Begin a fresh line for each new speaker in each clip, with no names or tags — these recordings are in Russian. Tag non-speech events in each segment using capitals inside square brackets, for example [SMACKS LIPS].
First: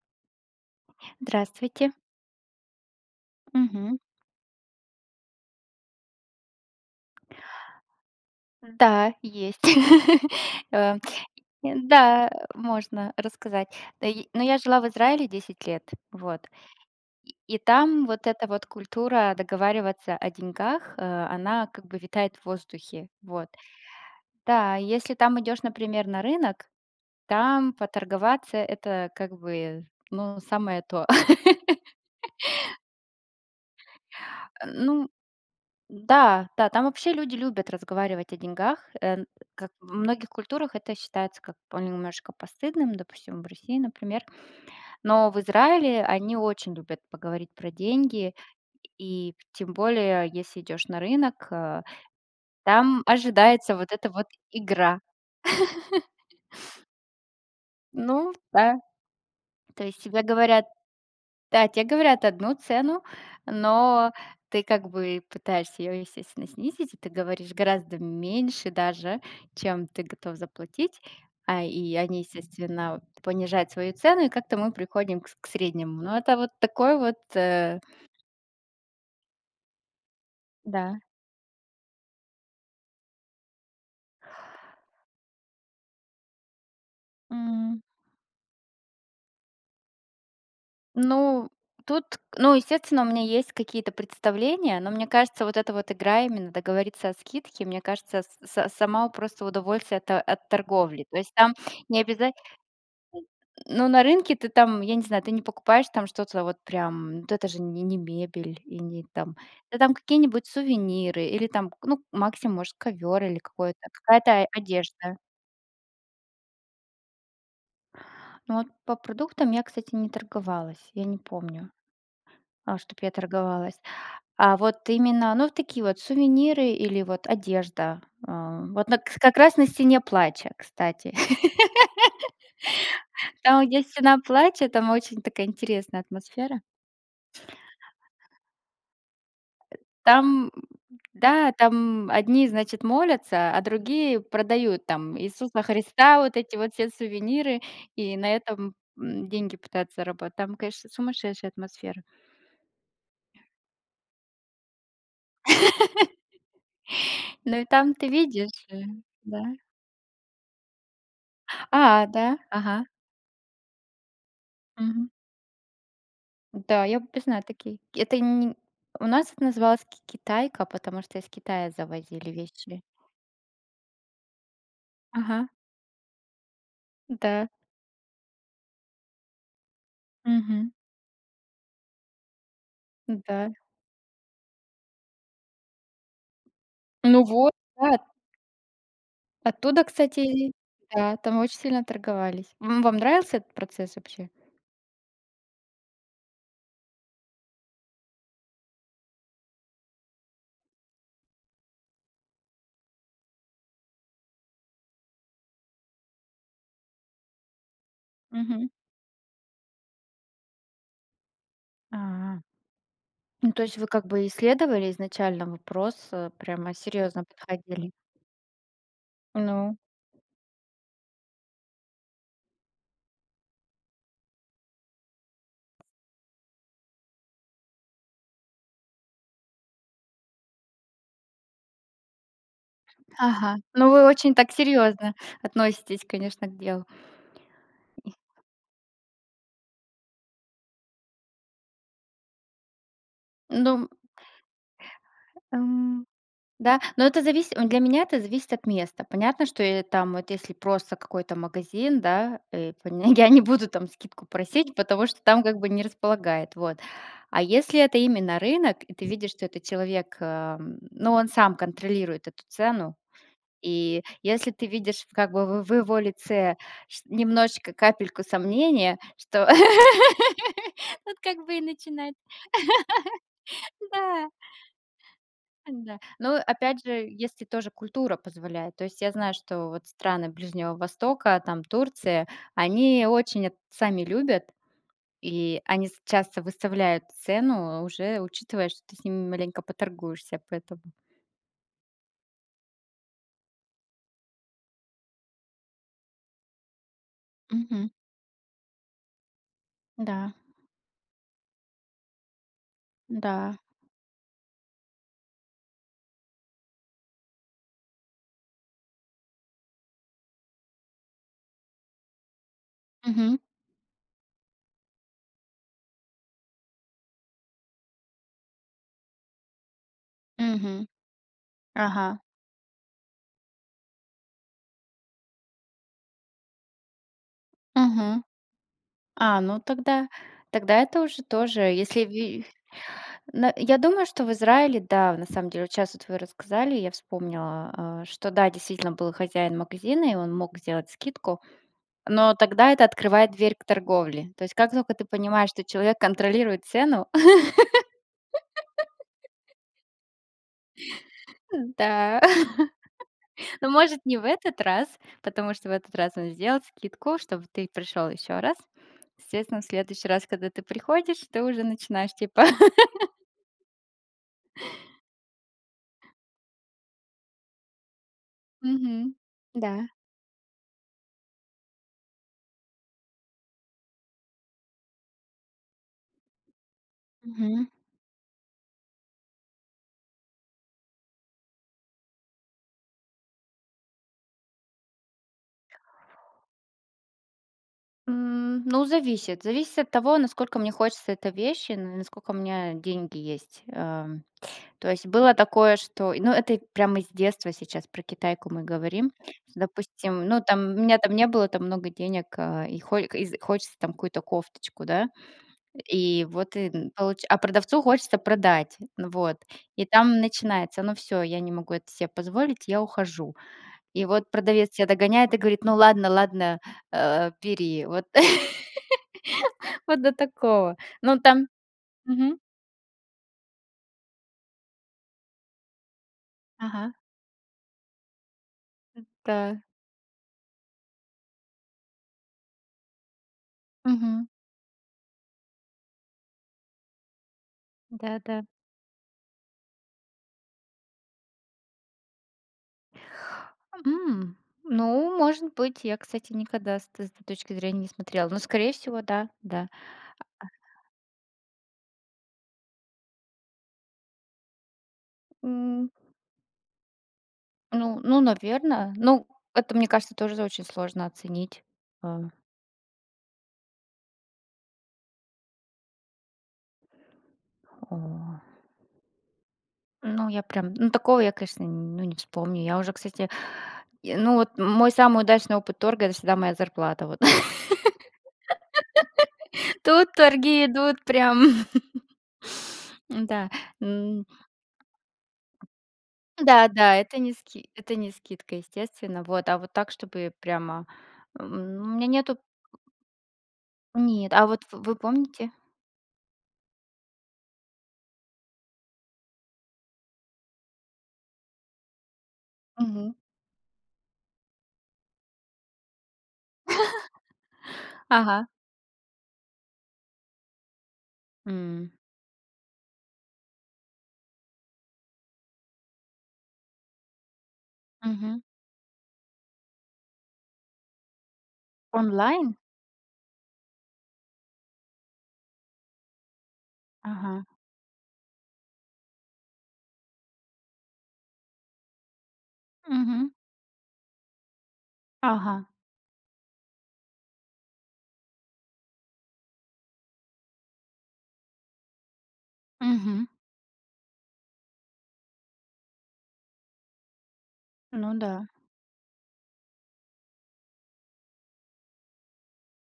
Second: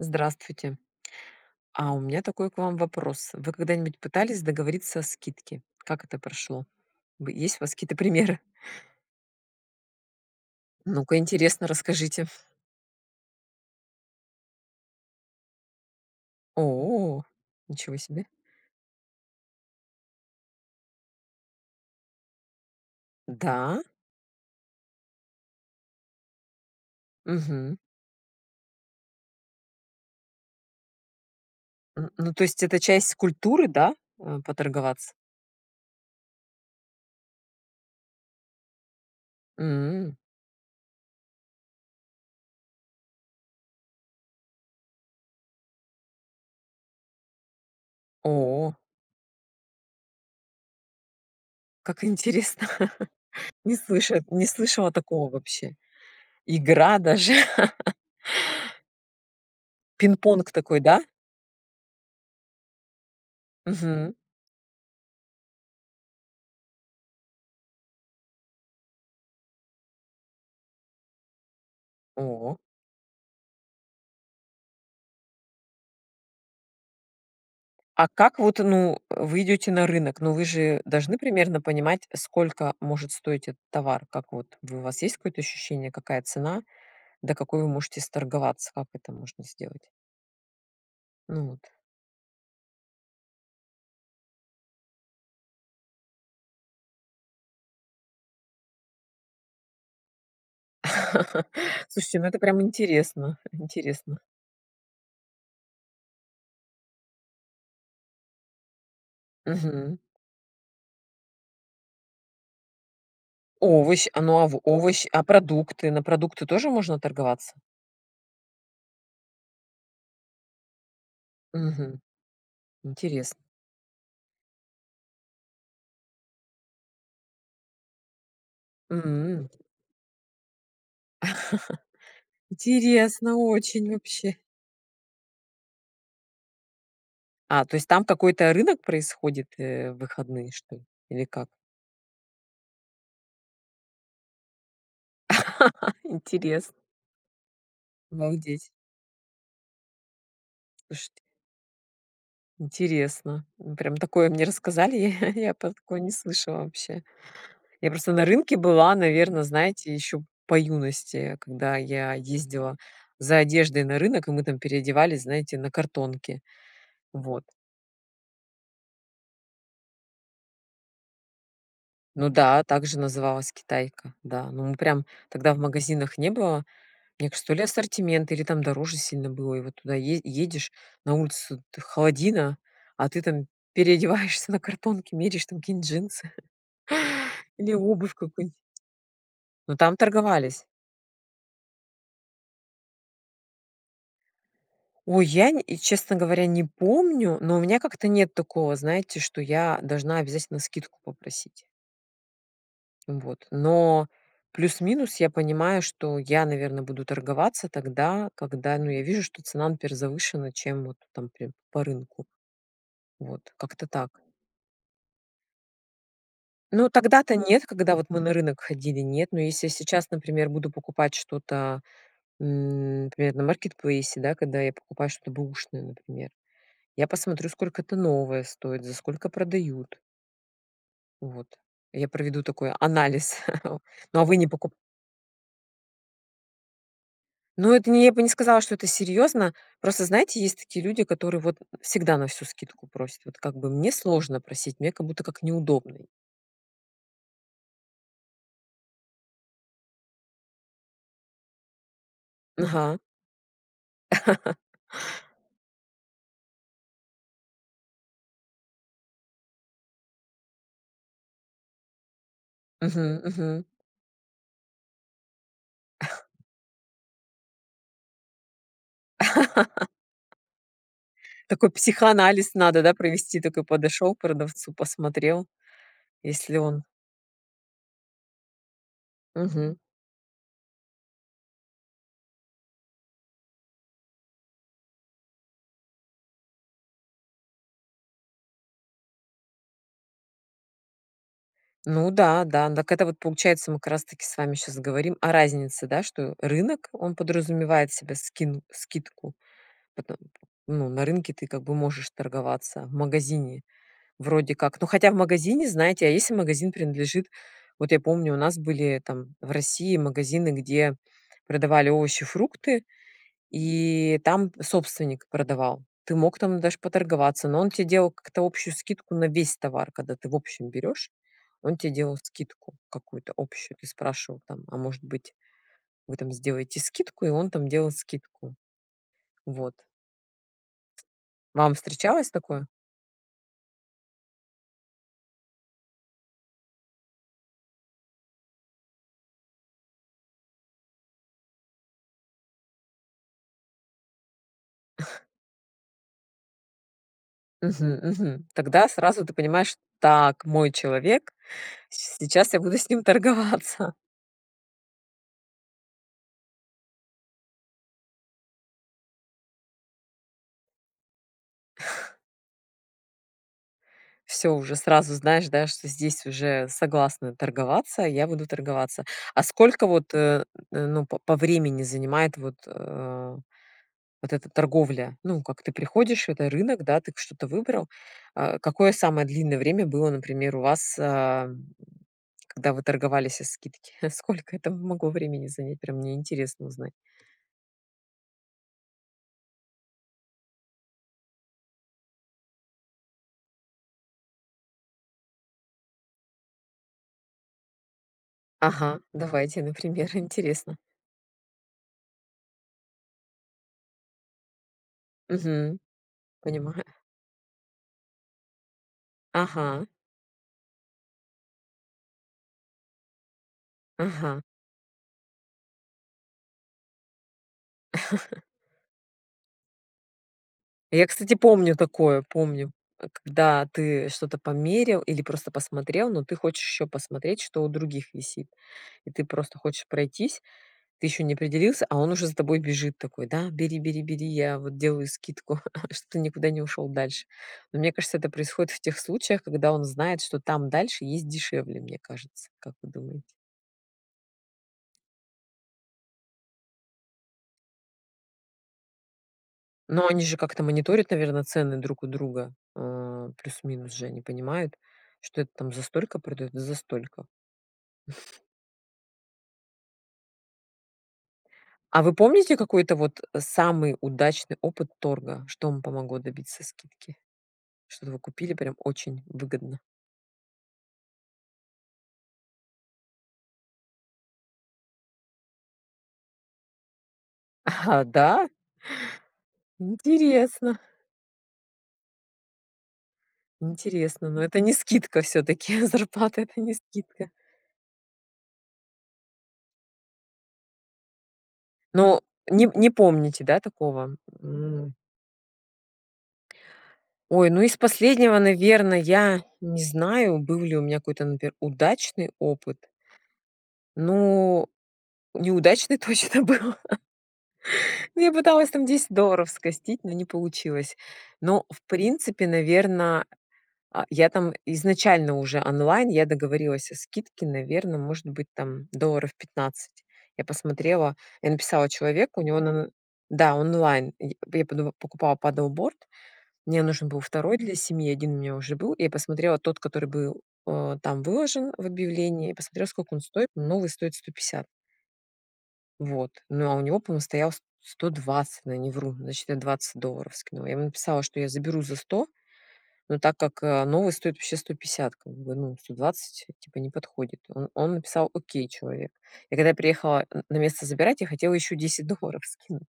Здравствуйте. А
Здравствуйте.
у меня такой к вам вопрос. Вы
Мгм.
когда-нибудь пытались договориться о скидке? Как это прошло? Вы есть у вас какие-то примеры?
Да, есть. [LAUGHS] Э,
Ну-ка интересно, расскажите.
да, можно рассказать. Э, и но я жила в Израиле 10 лет, вот.
О,
И и
ничего
там вот
себе.
эта вот культура договариваться о деньгах, э, она как бы витает в воздухе, вот.
Да?
Да, и если там идешь, например, на рынок, там
Мгм.
поторговаться- это как бы, ну, самое то.
М, ну,
[LAUGHS]
то есть это часть культуры, да? А,
Ну.
поторговаться?
Да. Да. Там вообще люди любят разговаривать о деньгах, э, как в
М.
многих культурах- это считается как бы немножко постыдным, допустим, в России, например. Но в Израиле они очень любят поговорить про деньги.
О.
И тем более, если идёшь на рынок, э,
Как интересно.
там
[CHUCKLES]
ожидается
Не
вот эта
слыша
вот
не слышала
игра.
такого вообще.
[CHUCKLES]
Игра даже. [CHUCKLES]
Ну да. То есть тебе
Пинг-понг
говорят
такой, да?
Да, тебе говорят одну цену, но
Мгм.
ты как бы пытаешься её, естественно, снизить, и ты говоришь гораздо меньше даже, чем ты готов заплатить, а, и они,
О.
естественно, понижают свою цену, и как-то мы приходим к с к среднему. Но это вот такой вот, э
А как вот, ну, вы идёте на рынок, ну, вы же
Да.
должны примерно понимать, сколько может стоить этот товар? Как вот, вы вас есть какое-то ощущение, какая цена, до какой вы
М.
можете сторговаться? Как это можно сделать? Ну,
Ну
вот.
тут, ну, естественно, у меня есть какие-то представления, но, мне кажется, вот эта вот игра именно договориться о скидке, мне кажется, с са сама, у, просто удовольствие от от торговли. То есть
[CHUCKLES]
там не
Слушайте, ну
обяза
это прям интересно.
Ну, на
Интересно.
рынке ты там, я не знаю, ты не покупаешь там что-то вот прям, вот это же не не мебель, и не там, это там
Мгм.
какие-нибудь сувениры или там, к ну, максимум может, ковер или какое-то,
Овощ а, ну, а
какая-то
в овощ
одежда.
А продукты? На продукты тоже можно торговаться?
Ну, вот по продуктам я, кстати, не торговалась, я не помню,
Мгм.
а, что б я
Интересно.
торговалась. А вот именно, ну, такие вот сувениры или вот одежда. А, вот на к как
М.
раз на Стене Плача, кстати.
[CHUCKLES] Интересно,
[LAUGHS] Там есть
очень,
Стена
вообще.
Плача, там очень такая интересная атмосфера.
А, то есть там какой-то рынок происходит, э, в выходные
Там,
что ли? Или как?
да, там одни, значит, молятся, а другие продают там Иисуса
[LAUGHS]
Христа, вот эти
Интерес
вот все сувениры, и на
Обалдеть.
этом, м, деньги пытаются заработать. Там, конечно,
Слушайте.
сумасшедшая атмосфера.
Интересно. Ну, прям такое мне рассказали, [CHUCKLES] я я про такое не
[LAUGHS]
слышала вообще.
Но и
Я
там ты
просто на
видишь
рынке
же,
была, наверное,
да.
знаете, ещё по юности, когда
А,
я
да?
ездила
Ага.
за одеждой на рынок, и мы там
Мгм.
переодевались, знаете, на картонке.
Да, я бы познай
Вот.
такие, это ни У нас их называлось ки китайка, потому что из Китая
Ну
завозили
да,
вещи.
также называлась- китайка. Да, ну мы прям
Ага.
тогда в магазинах не было, мне кажется,
Да.
то ли ассортимент, или там дороже сильно было, и вот туда е
Мгм.
едешь, на улицу т холодина, а ты там
Да.
переодеваешься на картонке, меряешь там какие-нибудь джинсы.
Ну, вот,
Или
да.
обувь какую-нибудь. Но
Оттуда,
там
кстати,
торговались.
да, там очень сильно торговались. М, вам нравился этот процесс вообще?
Ой, я нь и честно говоря не помню, но у меня как-то нет такого, знаете, что я должна обязательно скидку попросить. Ну, вот. Но плюс-минус я понимаю, что я, наверное, буду торговаться тогда,
Мгм.
когда, ну, вижу, что цена, например, завышена, чем вот там, например, по рынку.
А.
Вот.
Ну, то есть
Как-то
вы как
так.
бы исследовали изначально вопрос, э, прямо
Ну,
серьёзно
тогда-то, нет,
подходили?
когда вот мы на рынок ходили, нет, но если
Ну.
сейчас, например, буду покупать что-то, м, например, на маркетплейсе, да, когда я покупаю что-то бэушное, например, я посмотрю, сколько это новое стоит, за сколько продают. Вот. Я проведу такой анализ.
Ага.
[CHUCKLES]
Ну, вы
Ну, а
очень
вы не
так
покуп
серьёзно относитесь, конечно, к делу.
Ну, это не я бы не сказала, что это серьёзно. Просто, знаете, есть такие люди, которые вот всегда на всю скидку просят. Вот как бы
Ну
мне сложно просить, мне как будто как неудобно.
Эм, да, но это зависит, вот для меня это зависит от места. Понятно, что я там вот, если просто какой-то магазин, да, э,
Ага.
панег я не буду там скидку
[CHUCKLES]
просить, потому что там как бы не располагает, вот. А если это именно рынок, и ты видишь, что этот человек, эм, ну, он сам контролирует эту цену.
Мгм. Мгм.
И если ты видишь как бы в в его
[CHUCKLES]
лице ш немножечко капельку сомнения, что
[LAUGHS]
[LAUGHS] вот как бы и
Такой
начинать.
психоанализ надо, да, провести? Такой
[CHUCKLES]
подошёл к
Да.
продавцу, посмотрел.
Да. Но
Если он
опять же, если тоже культура позволяет. То есть, я знаю, что
Мгм.
вот страны Ближнего Востока, там, Турция, они очень это сами любят, и они с часто выставляют цену, уже учитывая, что ты с ними маленько поторгуешься, поэтому.
Ну да, да. Так это вот получается, мы как раз таки с вами сейчас говорим о разнице, да? Что рынок, он
Мгм.
подразумевает себе скин скидку потом,
Да.
ну, на рынке ты как бы можешь торговаться, в
Да.
магазине вроде как. Ну, хотя в магазине, знаете, а если магазин принадлежит, вот я помню, у нас были там в России магазины, где продавали овощи, фрукты,
Мгм.
и там собственник продавал. Ты мог там даже поторговаться, но он тебе делал как-то общую скидку на весь товар. Когда ты в общем
Мгм.
берёшь, он тебе делал
Ага.
скидку какую-то общую. Ты спрашивал там: "А может быть вы там сделаете скидку?" И он там делал
Мгм.
скидку.
А, ну
Вот.
тогда, тогда это уже тоже
Вам
если
встречалось
ви
такое?
ну, я думаю, что в Израиле, да, на самом деле, вот щас вы рассказали, я вспомнила, а, что, да, действительно был хозяин магазина, и он мог сделать скидку. Но тогда это открывает дверь к торговле. То есть, как только ты
[CHUCKLES]
понимаешь, что человек контролирует цену.
Мгм. Мгм. Тогда сразу ты
[LAUGHS]
понимаешь: "Так, мой человек,
Да.
сейчас я
[CHUCKLES]
буду с ним
Ну,
торговаться."
может, не в этот раз, потому что в этот раз он сделал скидку, чтобы ты пришёл ещё раз. Естественно, в следующий раз, когда ты приходишь, ты уже начинаешь типа [LAUGHS]
Всё, уже сразу знаешь, да, что здесь уже согласны торговаться, я буду торговаться.
Мгм.
А сколько
Да.
вот, э э, ну, п по времени занимает вот, э, вот эта торговля? Ну, как ты приходишь, это рынок, да, ты что-то
Мгм.
выбрал? А какое самое длинное время было, например, у вас, ам, когда вы торговались о скидке? Сколько это могло времени занять? Прям мне интересно узнать.
М, ну, зависит. Зависит от того, насколько мне хочется этой вещи, ну, и насколько у меня деньги есть. Эм, то есть было такое, что и ну, и это и прямо из детства сейчас, про Китайку мы
Ага,
говорим.
давайте, например,
Допустим, ну, там
интересно.
у меня там не было там много денег, а и хо из хочется там какую-то кофточку, да,
Мгм.
и вот и
Понимаю.
получ а продавцу хочется продать, ну вот, и
Ага.
там начинается: "Ну всё, я не могу это себе позволить, я ухожу". И вот
Ага.
продавец тебя догоняет и говорит: "Ну ладно ладно, а, бери, вот".
[CHUCKLES]
[LAUGHS] Вот до такого.
Я,
Ну,
кстати,
там,
помню такое,
мгм.
помню. Когда ты что-то померил или просто посмотрел, но ты хочешь ещё
Ага.
посмотреть, что у других висит.
М.
И ты просто
Да.
хочешь пройтись, ты ещё не определился, а он уже за тобой бежит такой: "Да, бери бери бери,
Мгм.
я вот делаю скидку, [CHUCKLES] чтобы ты никуда не ушёл дальше". Но мне кажется,
Да,
это
да.
происходит в тех случаях, когда он знает, что там дальше есть дешевле, мне кажется. Как вы думаете?
М, ну, может быть. Я, кстати, никогда с этой з точки зрения не смотрела. Но скорее всего, да, да.
Но они же
А
как-то мониторят, наверно, цены друг у друга. Э, плюс минус же они понимают, что это там за
М.
столько продаётся, за столько.
Ну, ну,
[CHUCKLES]
наверное. Ну, это, мне кажется, тоже очень сложно оценить.
А вы
Эм.
помните какой-то вот самый удачный опыт торга? Что вам помогло добиться скидки? Что-то вы
О.
купили прям очень выгодно.
Ну, я прям ну такого я, конечно, ну, не вспомню. Я уже, кстати, и, ну, вот мой самый удачный опыт торга это всегда моя зарплата вот.
Аха, да?
[LAUGHS] Тут торги
Интересно.
идут прям. [LAUGHS] Да. М.
Интересно. Но это не скидка всё-таки. Зарплата это
Да,
не
да, это
скидка.
не ски это не скидка, естественно. Вот, а вот так, чтобы прямо, м, у меня
Но
нету.
неп не помните, да, такого?
Нет, а вот в
М.
вы помните?
Ой, ну, из последнего, наверно, я не знаю, был ли у меня какой-то, например, удачный опыт.
Мгм.
Но, неудачный точно был. [CHUCKLES]
[LAUGHS]
Ну, я
Ага.
пыталась там 10 долларов скостить, но не получилось. Но, в
М.
принципе, наверно, а, я там изначально уже онлайн, я договорилась о скидке, наверно, может
Мгм.
быть, там долларов 15. Я посмотрела, я написала человеку, у
Онлайн?
него на н да, онлайн, и я п я подума покупала Paddle Board, мне нужен был
Ага.
второй для семьи, 1 у меня уже был, и я посмотрела тот, который был, а, там выложен в объявлении, посмотрела сколько он
Мгм.
стоит, новый стоит 150.
Ага.
Вот, ну, а у него помо стоял с сто двадцать, но я не вру, значит я 20 долларов скинула. Я ему написала, что я заберу за 100, но
Мгм.
так как, а, новый стоит вообще 150, как бы, ну, 120 типа не подходит. Он он
Ну
написал
да.
"окей" человек. И когда я приехала н на место забирать, я хотела ещё 10 долларов скинуть.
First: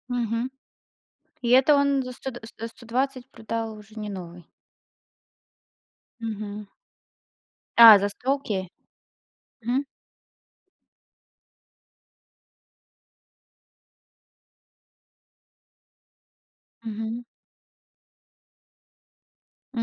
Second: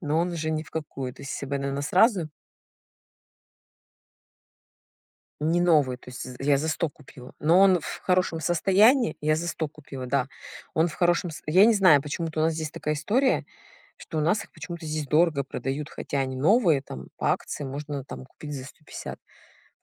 Но он уже
Мгм.
ни в какую. То есть, если
И
бы я,
это
наверно,
он за
сразу
сто да сто сто двадцать продал уже не новый?
Не новый, то есть, з я за
Мгм.
100 купила. Но он
А,
в
за
хорошем
столки.
состоянии. Я за 100
Мгм.
купила, да. Он в хорошем с я не знаю, почему-то у нас здесь такая история, что у нас их почему-то здесь дорого продают, хотя они новые, там
Мгм.
по акции можно там купить за 150.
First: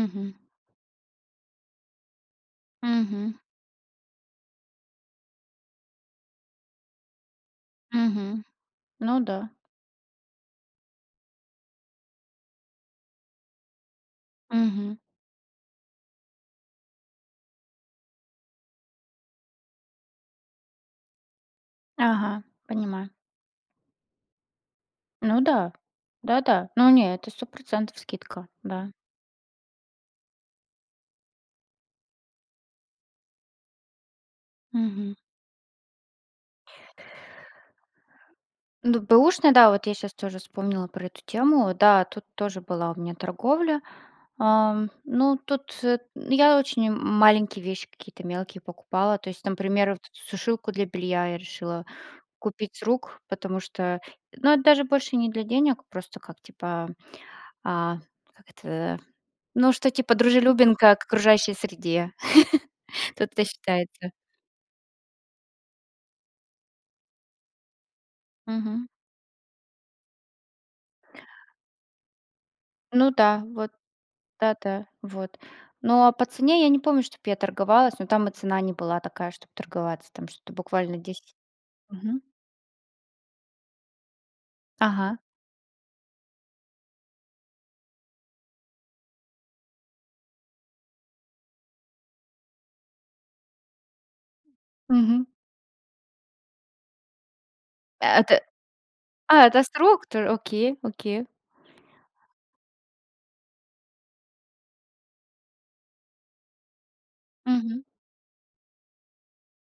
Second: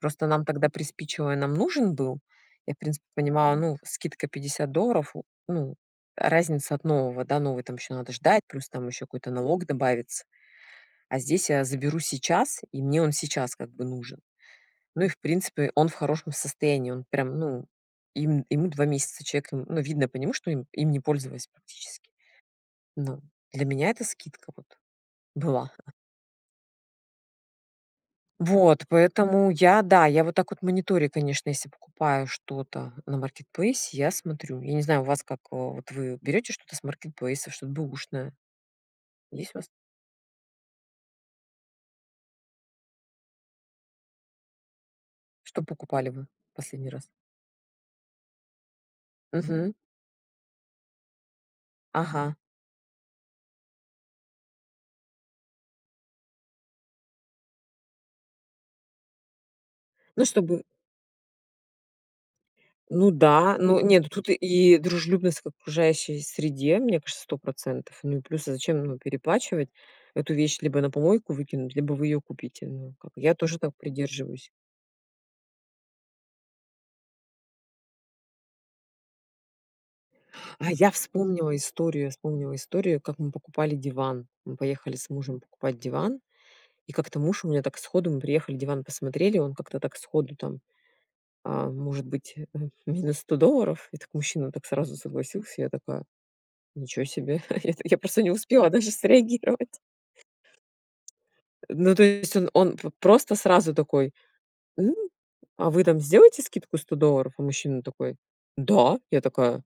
Просто нам тогда приспичило, и нам нужен был. Я, в принципе,
Мгм.
понимала, ну, скидка 50 долларов. Ну, разница от нового, да, новый там ещё надо ждать,
Мгм,
плюс там ещё
ну
какой-то
да.
налог добавится. А здесь я заберу сейчас, и мне он сейчас как бы нужен.
Мгм.
Ну и в принципе, он в хорошем состоянии. Он прям, ну, ем ему 2 месяца, человек, н ну, видно по нему, что им им не пользовались практически.
Ага, понимаю.
Но для меня это скидка вот
Ну
была.
да,
[CHUCKLES]
да-да, но не, это 100 % скидка.
Вот
Да.
поэтому я- да, я вот так вот мониторю, конечно, если покупаю что-то на маркетплейсе- я смотрю. Я не знаю, у
Мгм.
вас как, вот вы берёте что-то с маркетплейса, что-то б/ушное.
Ну
Есть
бэушный,
у вас?
да, вот я сейчас тоже вспомнила про эту тему, да, тут тоже была у меня торговля. Ам, ну,
Что
тут эт
покупали вы,
я
последний
очень
раз?
маленькие вещи какие-то мелкие покупала. То есть,
Мгм.
например, вот эту сушилку для белья я решила
Ага.
купить с рук, потому что, ну, это даже больше не для денег, просто как, типа, а, как это, ну, что типа
Ну, чтобы.
дружелюбен ка к окружающей среде.
Ну
[CHUCKLES] Тут это
да. Ну нет, ну,
считается.
тут и дружелюбность к окружающей среде, мне кажется, 100 %. Ну, и плюс, а зачем,
Мгм.
ну, переплачивать? Эту вещь либо на помойку выкинут, либо вы её купите. Ну, как.
Ну
Я
да,
тоже
вот
так придерживаюсь.
да, да. Вот. Ну а по цене я не помню, чтобы я торговалась, но там и цена не была такая, чтобы торговаться. Там что-то
А я
буквально 10.
вспомнила историю, я
Мгм.
вспомнила историю, как мы покупали диван. Мы поехали с
Ага.
мужем покупать диван, и как-то муж у меня так сходу, мы приехали диван посмотрели, он как-то так сходу там, ам, может быть, э э, минус 100 долларов, и так мужчина так сразу
Мгм.
согласился, я такая: "Ничего себе". [CHUCKLES] Я
А
просто не
это,
успела даже
а это с
среагировать.
рук тож окей окей.
Ну, то есть, он он п просто сразу такой: "М, а вы там сделаете скидку 100 долларов?" А мужчина
Мгм.
такой: "Да". Я такая:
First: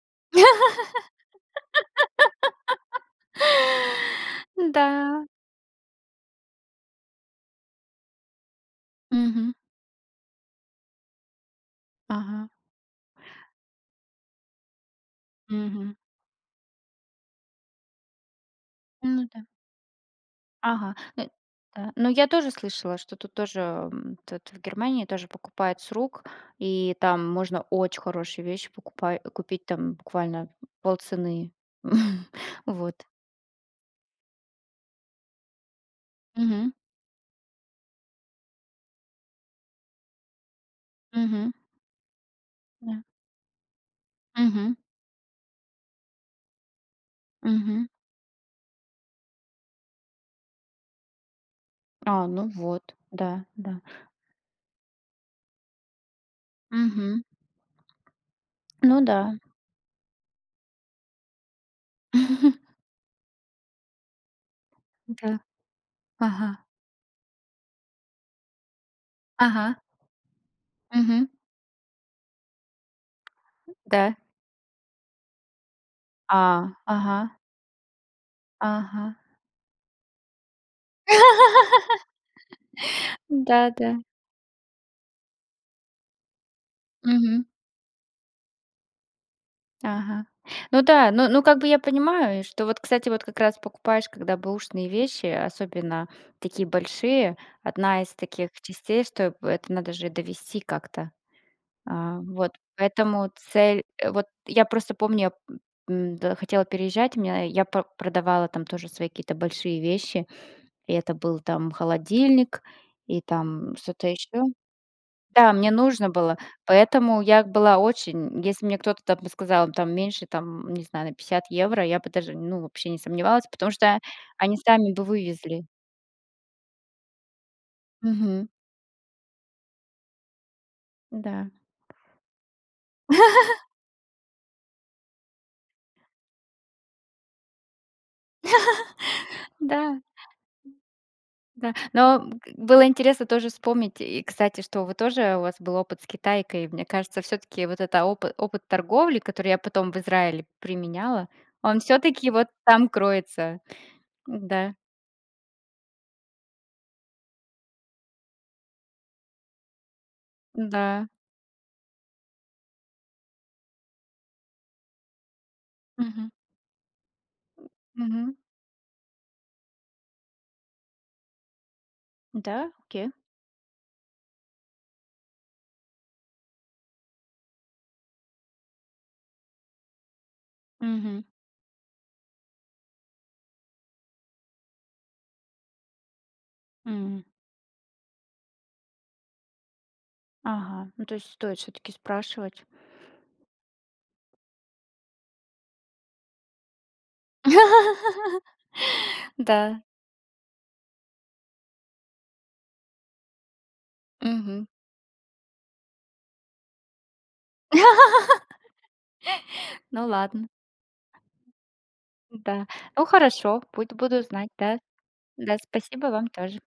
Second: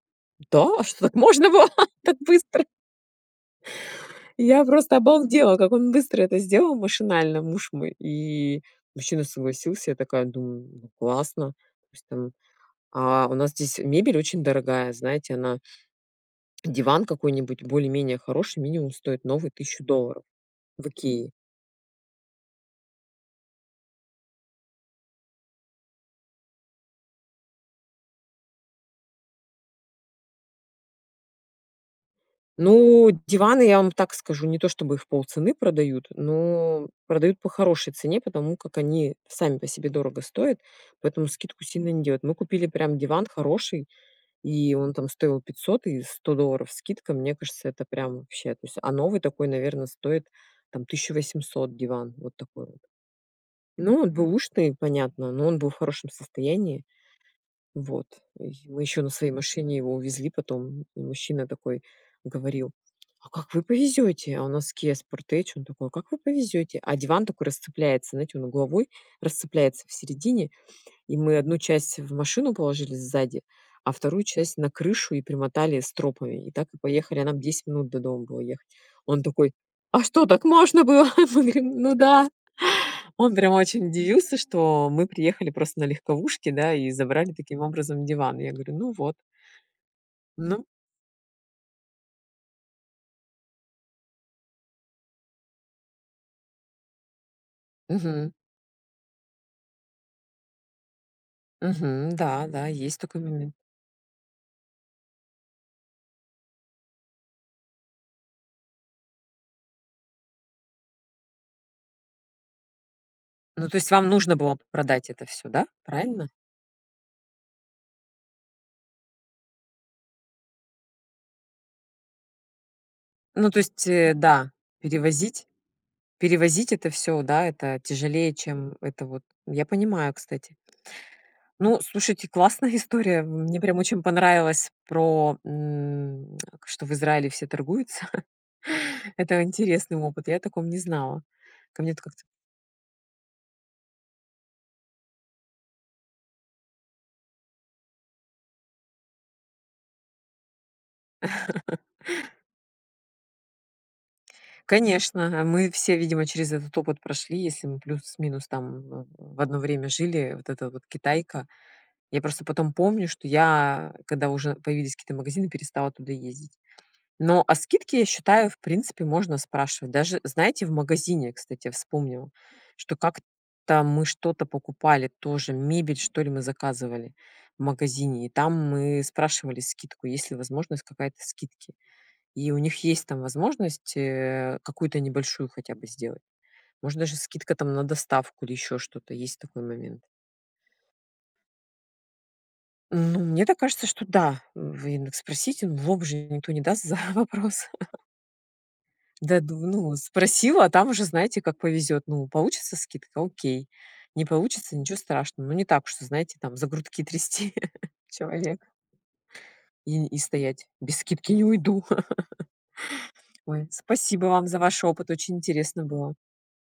"Да? А что так можно было? Так быстро?"
[LAUGHS]
Я просто
Н-да.
обалдела, как он быстро это сделал машинально, муж мой. И мужчина
Мгм.
согласился. Я такая думаю: "Ну, классно". Пусть там,
Ага.
а, у нас здесь мебель очень дорогая. Знаете она
Мгм.
диван какой-нибудь более-менее хороший минимум
М,
стоит
ну да.
новый 1 000 долларов. В
Ага, ну
"Икее".
ну я тоже слышала, что тут тоже, м, тут в Германии тоже покупают с рук, и там можно очень хорошие вещи покупай купить там буквально в полцены. [CHUCKLES] Вот.
Ну, диваны, я вам так скажу, не то, чтобы в полцены продают,
Мгм.
но продают по хорошей цене, потому как они сами по себе дорого стоят, поэтому
Мгм.
скидку сильно не делают. Мы купили прям
Да.
диван хороший, и
Мгм.
он там стоил 500 и 100 долларов скидка. Мне кажется, это
Мгм.
прям вообще. То есть, а новый такой, наверно, стоит там 1 800 диван.
А,
Вот
ну
такой вот.
вот, да, да.
Ну, он бэушный понятно, но он был в хорошем состоянии.
Мгм.
Вот. И мы
Ну
ещё на своей
да.
машине его увезли потом. Мужчина такой говорил: "А как вы повезёте?" А у нас KIA
Да.
Sportage. Он такой: "А как вы
Ага.
повезёте?" А диван такой расцепляется, знаете, он угловой
Ага.
расцепляется в середине. И
Мгм.
мы одну часть в машину положили сзади, а
Да.
вторую часть на крышу и примотали стропами. И
А.
так и поехали. А
Ага.
нам 10 минут до дома было ехать.
Ага.
Он такой: "А что, так можно было?" Мы говорим: "Ну да".
[LAUGHS]
Он прям
Да,
очень
да.
удивился, что мы приехали просто на легковушке, да, и забрали
Мгм.
таким образом диван. Я говорю: "Ну, вот".
Ага,
Ну.
ну да, ну ну как бы я понимаю, что вот, кстати, вот как раз покупаешь когда бэушные вещи, особенно такие большие, одна из
Мгм.
таких частей, что это надо же довести как-то.
Мгм,
А
да
вот
да есть такой
поэтому
момент.
цель вот я просто помню, м-да, хотела переезжать, меня я по продавала там тоже свои какие-то большие вещи, и это был там холодильник и
Ну,
там
то есть
что-то
вам нужно
ещё.
было продать это всё,
Да,
да?
мне нужно
Правильно?
было. Поэтому я была очень если мне кто-то там бы сказал там меньше там, не знаю, на 50 евро, я бы даже, ну, вообще не сомневалась,
Ну, то
потому
есть,
что
э, да,
они сами бы
перевозить
вывезли.
перевозить это всё, да, это тяжелее,
Мгм.
чем это вот я понимаю, кстати.
Да.
Ну, слушайте, классная история. Мне
[LAUGHS]
прям очень понравилось про, м, [SMACKS LIPS] что в Израиле все торгуются. [CHUCKLES] Это
[LAUGHS]
интересный
Да.
опыт, я о таком не знала.
Да.
Ко мне-то как-то
Но было интересно тоже вспомнить. И, кстати, что вы тоже у вас был опыт с Китайкой. Мне кажется, всё-таки вот этот опы опыт торговли, который я потом в Израиле применяла, он
[LAUGHS]
всё-таки вот там кроется. Да.
Конечно, мы все, видимо, через этот опыт прошли, если мы плюс-минус там в в одно время жили, вот эта вот
Да.
Китайка. Я просто потом помню, что я, когда уже появились какие-то магазины, перестала туда
Мгм.
ездить. Но о скидке, я
Мгм.
считаю, в принципе можно спрашивать. Даже, знаете, в магазине, кстати, я вспомнила,
Да,
что
окей.
как-то мы что-то покупали, тоже мебель, что ли, мы заказывали в магазине, и там мы спрашивали скидку, есть ли возможность какая-то
Мгм.
скидки. И у них есть там возможность, э, какую-то небольшую хотя бы сделать. Можно даже
М.
скидка там на доставку или ещё что-то, есть такой момент.
Ага, ну то есть стоит всё-таки спрашивать.
Ну, мне так кажется, что да, вы ин дак спросите, в лоб же никто не даст за вопрос. [LAUGHS]
[LAUGHS]
Даду
Да.
ну, спросил, а там уже знаете, как повезёт. Ну, получится скидка- окей. Не
Мгм.
получится- ничего страшного. Но не так уж, что, знаете, там за грудки трясти [CHUCKLES] человека.
[LAUGHS]
И
Ну
и
ладно.
стоять. "Без скидки не уйду." [LAUGHS]
Да, ну хорошо
Ой,
будь буду
спасибо вам
знать,
за
да.
ваш опыт, очень
Да,
интересно
спасибо
было.
вам тоже.